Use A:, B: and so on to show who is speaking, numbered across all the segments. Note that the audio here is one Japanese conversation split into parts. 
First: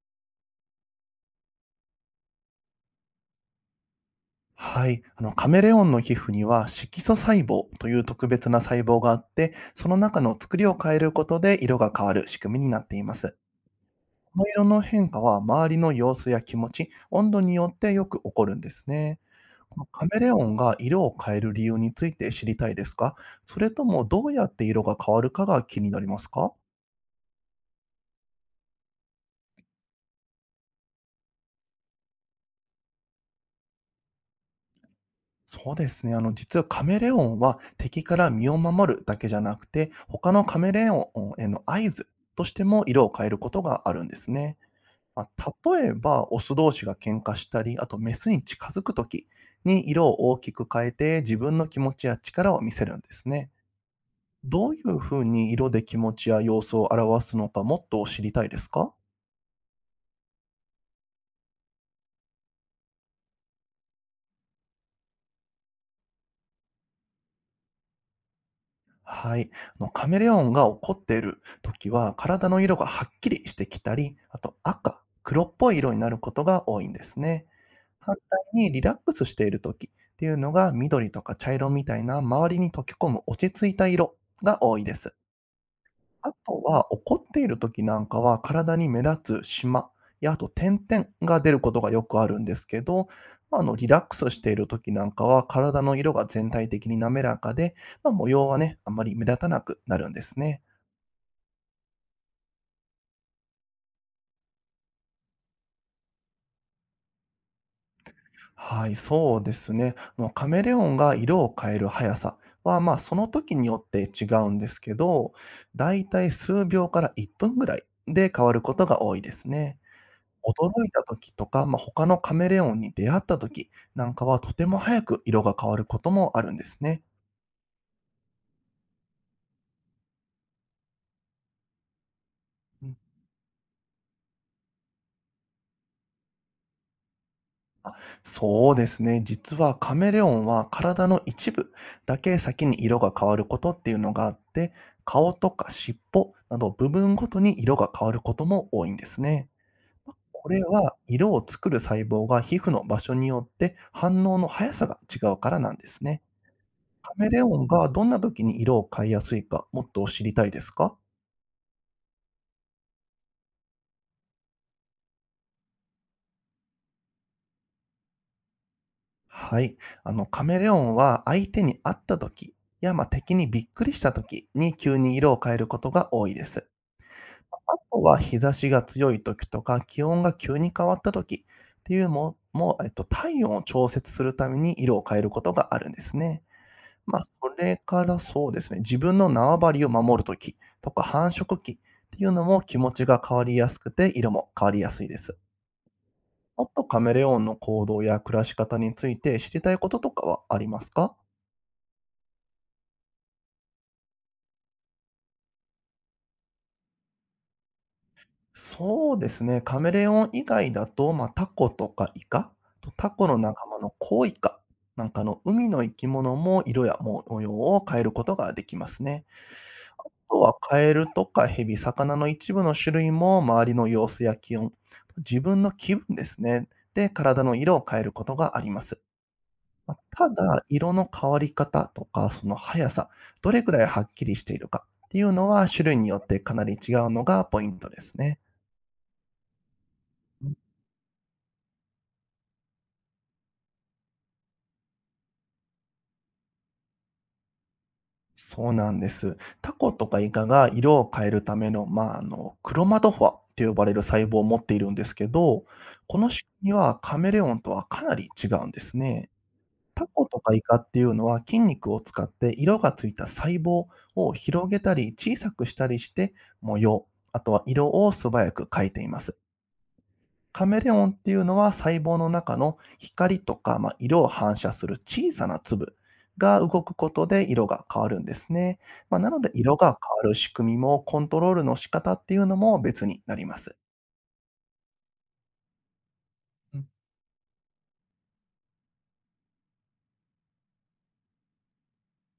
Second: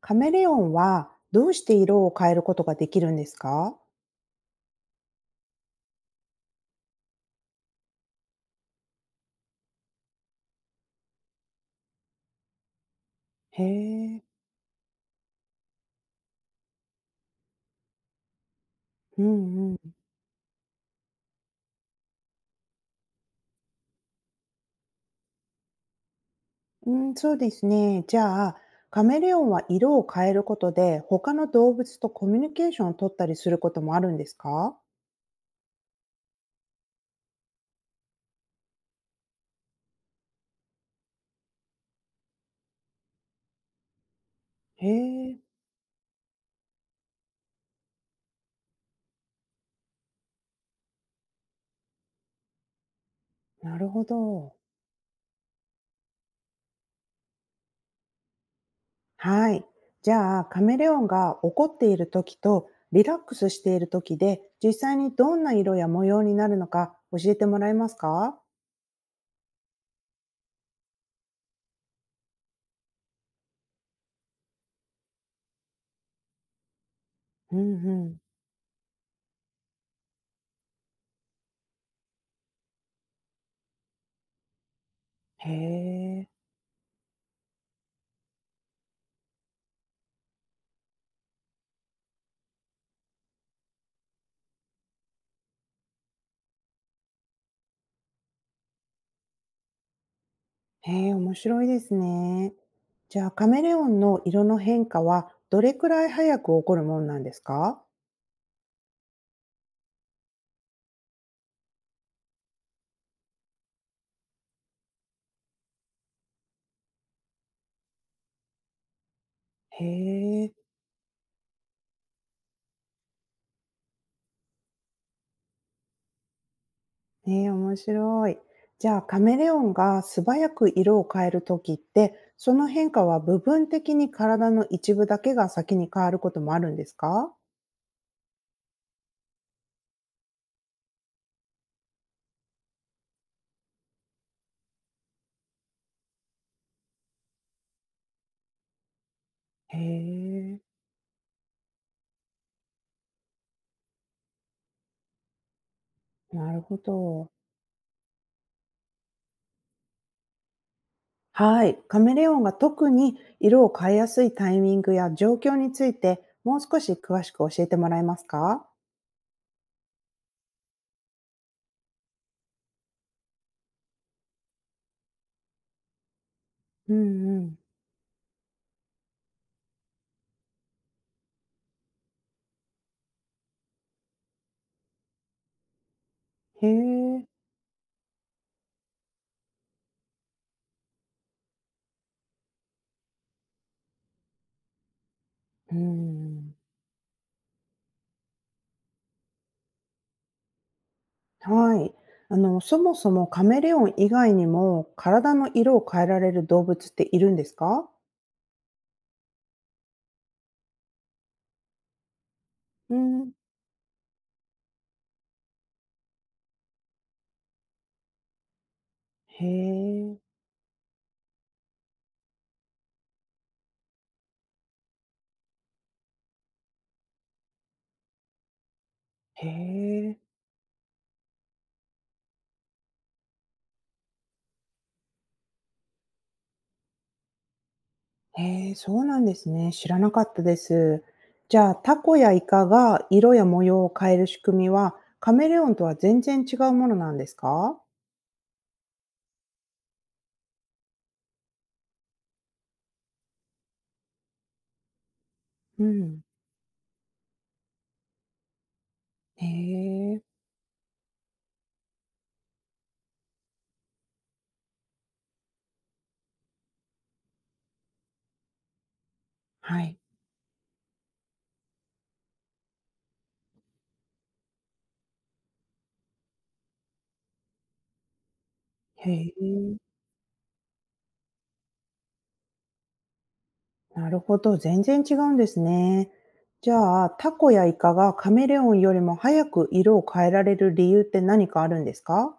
A: カメレオンはどうして色を変えることができるんですか？
B: はい。カメレオンの皮膚には色素細胞という特別な細胞があって、その中の作りを変えることで色が変わる仕組みになっています。
A: へえ。
B: この色の変化は周りの様子や気持ち、温度によってよく起こるんですね。
A: うんう
B: この
A: ん。
B: カメレオンが色を変える理由について知りたいですか？それともどうやって色が変わるかが気になりますか？
A: うん、そうですね。じゃあ、カメレオンは色を変えることで、他の動物とコミュニケーションを取ったりすることもあるんですか？
B: そうですね。実はカメレオンは敵から身を守るだけじゃなくて、他のカメレオンへの合図としても色を変えることがあるんですね。
A: へ
B: ま
A: え、
B: あ、例えば、オス同士が喧嘩したり、あとメスに近づくときに色を大きく変えて自分の気持ちや力を見せるんですね。
A: なるほど。
B: どういうふうに色で気持ちや様子を表すのかもっと知りたいですか？
A: はい。じゃあ、カメレオンが怒っている時とリラックスしている時で、実際にどんな色や模様になるのか教えてもらえますか？
B: はい。カメレオンが怒っている時は、体の色がはっきりしてきたり、あと赤、黒っぽい色になることが多いんですね。
A: うんう
B: 反
A: ん。
B: 対にリラックスしている時っていうのが、緑とか茶色みたいな周りに溶け込む落ち着いた色が多いです。
A: へえ。
B: あとは、怒っている時なんかは、体に目立つしまや、あと点々が出ることがよくあるんですけど、リラックスしている時なんかは、体の色が全体的に滑らかで、模様はね、あんまり目立たなくなるんですね。
A: へえ、面白いですね。じゃあ、カメレオンの色の変化はどれくらい早く起こるもんなんですか？
B: はい、そうですね。まあの、カメレオンが色を変える速さは、その時によって違うんですけど、だいたい数秒から1分ぐらいで変わることが多いですね。
A: へえ、
B: 驚いた時とか、他のカメレオンに出会った時なんかは、とても早く色が変わることもあるんですね。
A: ねえ、面白い。じゃあ、カメレオンが素早く色を変えるときって、その
B: う
A: 変
B: ん。
A: 化は部分的に体の一部だけが先に変わることもあるんですか？
B: あ、そうですね。実はカメレオンは体の一部だけ先に色が変わることっていうのがあって、顔とか尻尾など部分ごとに色が変わることも多いんですね。
A: へ
B: こ
A: え、
B: れは色を作る細胞が皮膚の場所によって反応の速さが違うからなんですね。
A: なるほ
B: カメ
A: ど。
B: レオンがどんな時に色を変えやすいか、もっと知りたいですか？
A: はい。カメレオンが特に色を変えやすいタイミングや状況について、もう少し詳しく教えてもらえますか？
B: はい。カメレオンは相手に会った時や、敵にびっくりした時に急に色を変えることが多いです。
A: うんうん。
B: あとは日差しが強い時とか、気温が急に変わった時っていうのも、体温を調節するために色を変えることがあるんですね。
A: へえ、
B: それからそうですね、自分の縄張りを守る時とか繁殖期っていうのも気持ちが変わりやすくて、色も変わりやすいです。
A: うん、
B: もっとカメレオンの行動や暮らし方について知りたいこととかはありますか？
A: はい。あの、そもそもカメレオン以外にも体の色を変えられる動物っているんですか？
B: そうですね、カメレオン以外だと、タコとかイカと
A: う
B: タコ
A: ん、
B: の仲間のコウイカなんかの海の生き物も色や模様を変えることができますね。
A: へ
B: あ
A: え、
B: とはカエルとかヘビ、魚の一部の種類も周りの様子や気温、自分の気分ですね、で、体の色を変えることがあります。
A: へえ、
B: ただ、色の変わり方とか、その速さ、どれくらいはっきりしているかっていうのは、種類によってかなり違うのがポイントですね。
A: へえ、そうなんですね。知らなかったです。じゃあ、タコやイカが色や模様を変える仕組みは、カメレオンとは全然違うものなんですか？
B: そうなんです。タコとかイカが色を変えるための、クロマトフォアって呼ばれる細胞を持っているんですけど、
A: う
B: こ
A: ん、
B: の仕組みはカメレオンとはかなり違うんですね。
A: へ
B: タ
A: え、
B: コとかイカっていうのは筋肉を使って色がついた細胞を広げたり小さくしたりして模様、あとは色を素早く変えています。
A: はい、
B: カメレオンっていうのは細胞の中の光とか、色を反射する小さな粒が動くことで色が変わるんですね。
A: へ
B: なので
A: え。
B: 色が変わる仕組みもコントロールの仕方っていうのも別になります。
A: なるほど、全然違うんですね。じ
B: うん。
A: ゃあ、タコやイカがカメレオンよりも早く色を変えられる理由って何かあるんですか？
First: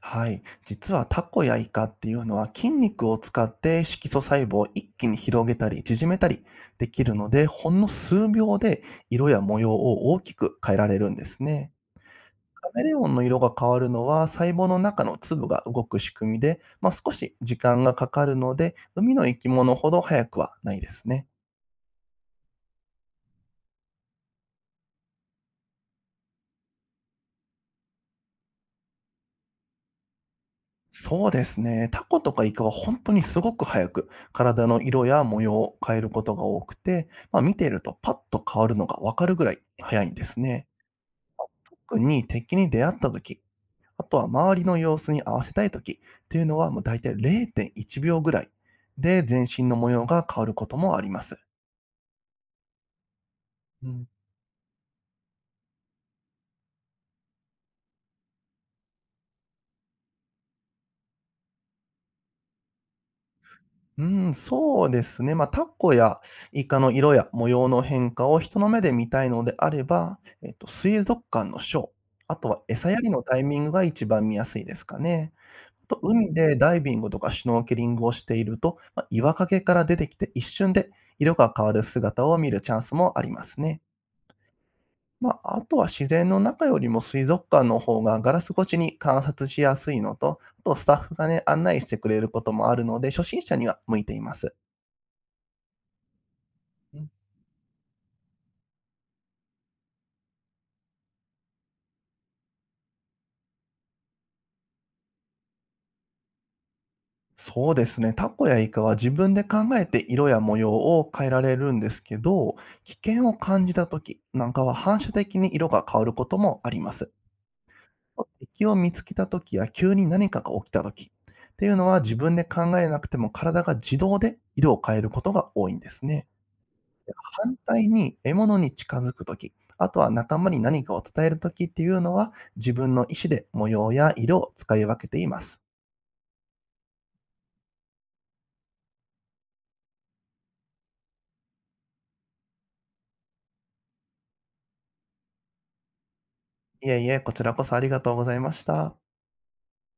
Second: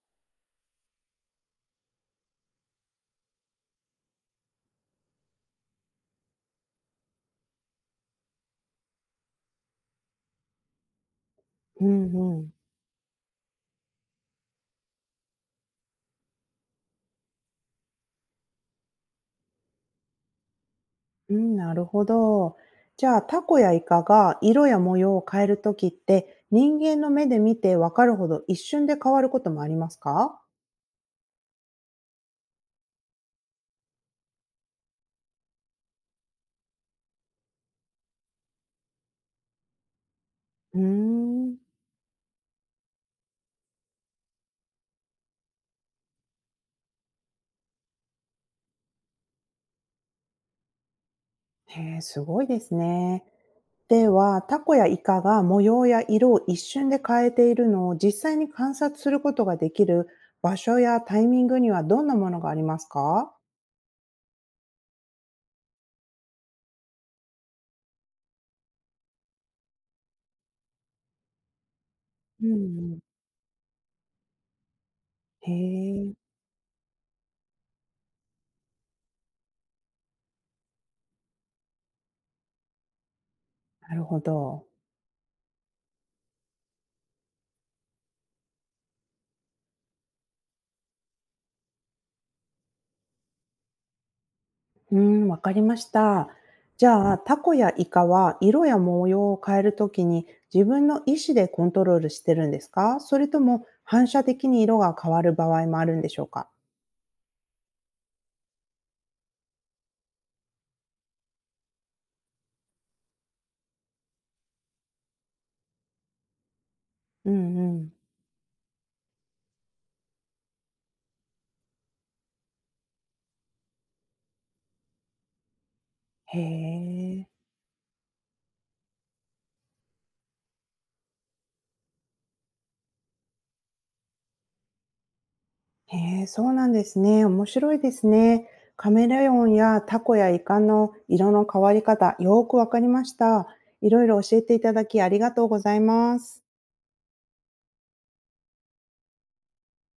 B: はい。実はタコやイカっていうのは筋肉を使って色素細胞を一気に広げたり縮めたりできるので、ほんの数秒で色や模様を大きく変えられるんですね。
A: うんうん。
B: カメレオンの色が変わるのは、細胞の中の粒が動く仕組みで、少し時間がかかるので、海の生き物ほど早くはないですね。
A: うん、なるほど。じゃあ、タコやイカが色や模様を変えるときって、人間の目で見てわかるほど一瞬で変わることもありますか？
B: そうですね。タコとかイカは本当にすごく早く体の色や模様を変えることが多くて、見ているとパッと変わるのがわかるぐらい早いんですね。
A: うーん。
B: 特に敵に出会った時、あとは周りの様子に合わせたい時っていうのはもう大体0.1秒ぐらいで全身の模様が変わることもあります。
A: へえ、すごいですね。
B: う
A: で
B: ん
A: は、タコやイカが模様や色を一瞬で変えているのを実際に観察することができる場所やタイミングにはどんなものがありますか？
B: うん、そうですね。タコやイカの色や模様の変化を人の目で見たいのであれば、水族館のショー、あ
A: う
B: と
A: ん
B: は餌
A: う
B: や
A: ん、
B: りのタイミングが一番見やすいですかね。
A: へ
B: あと、
A: え、
B: 海でダイビングとかシュノーケリングをしていると、岩陰から出てきて一瞬で色が変わる姿を見るチャンスもありますね。
A: なるほど。
B: あとは自然の中よりも水族館の方がガラス越しに観察しやすいのと、あとスタッフがね、案内してくれることもあるので、初心者には向いています。
A: うん、わかりました。じゃあ、タコやイカは色や模様を変えるときに自分の意思でコントロールしてるんですか？それとも反射的に色が変わる場合もあるんでしょうか？
B: そうですね。タコやイカは自分で考えて色や模様を変えられるんですけど、危険を感じた時なんかは反射的に色が変わることもあります。
A: うんうん。
B: 敵を見つけた時や急に何かが起きた時っていうのは自分で考えなくても体が自動で色を変えることが多いんですね。
A: へえ。
B: 反対に獲物に近づく時あとは仲間に何かを伝える時っていうのは自分の意思で模様や色を使い分けています。
A: へえ、そうなんですね。面白いですね。カメレオンやタコやイカの色の変わり方、よーくわかりました。いろいろ教えていただきありがとうございます。
B: いえいえ、こちらこそありがとうございました。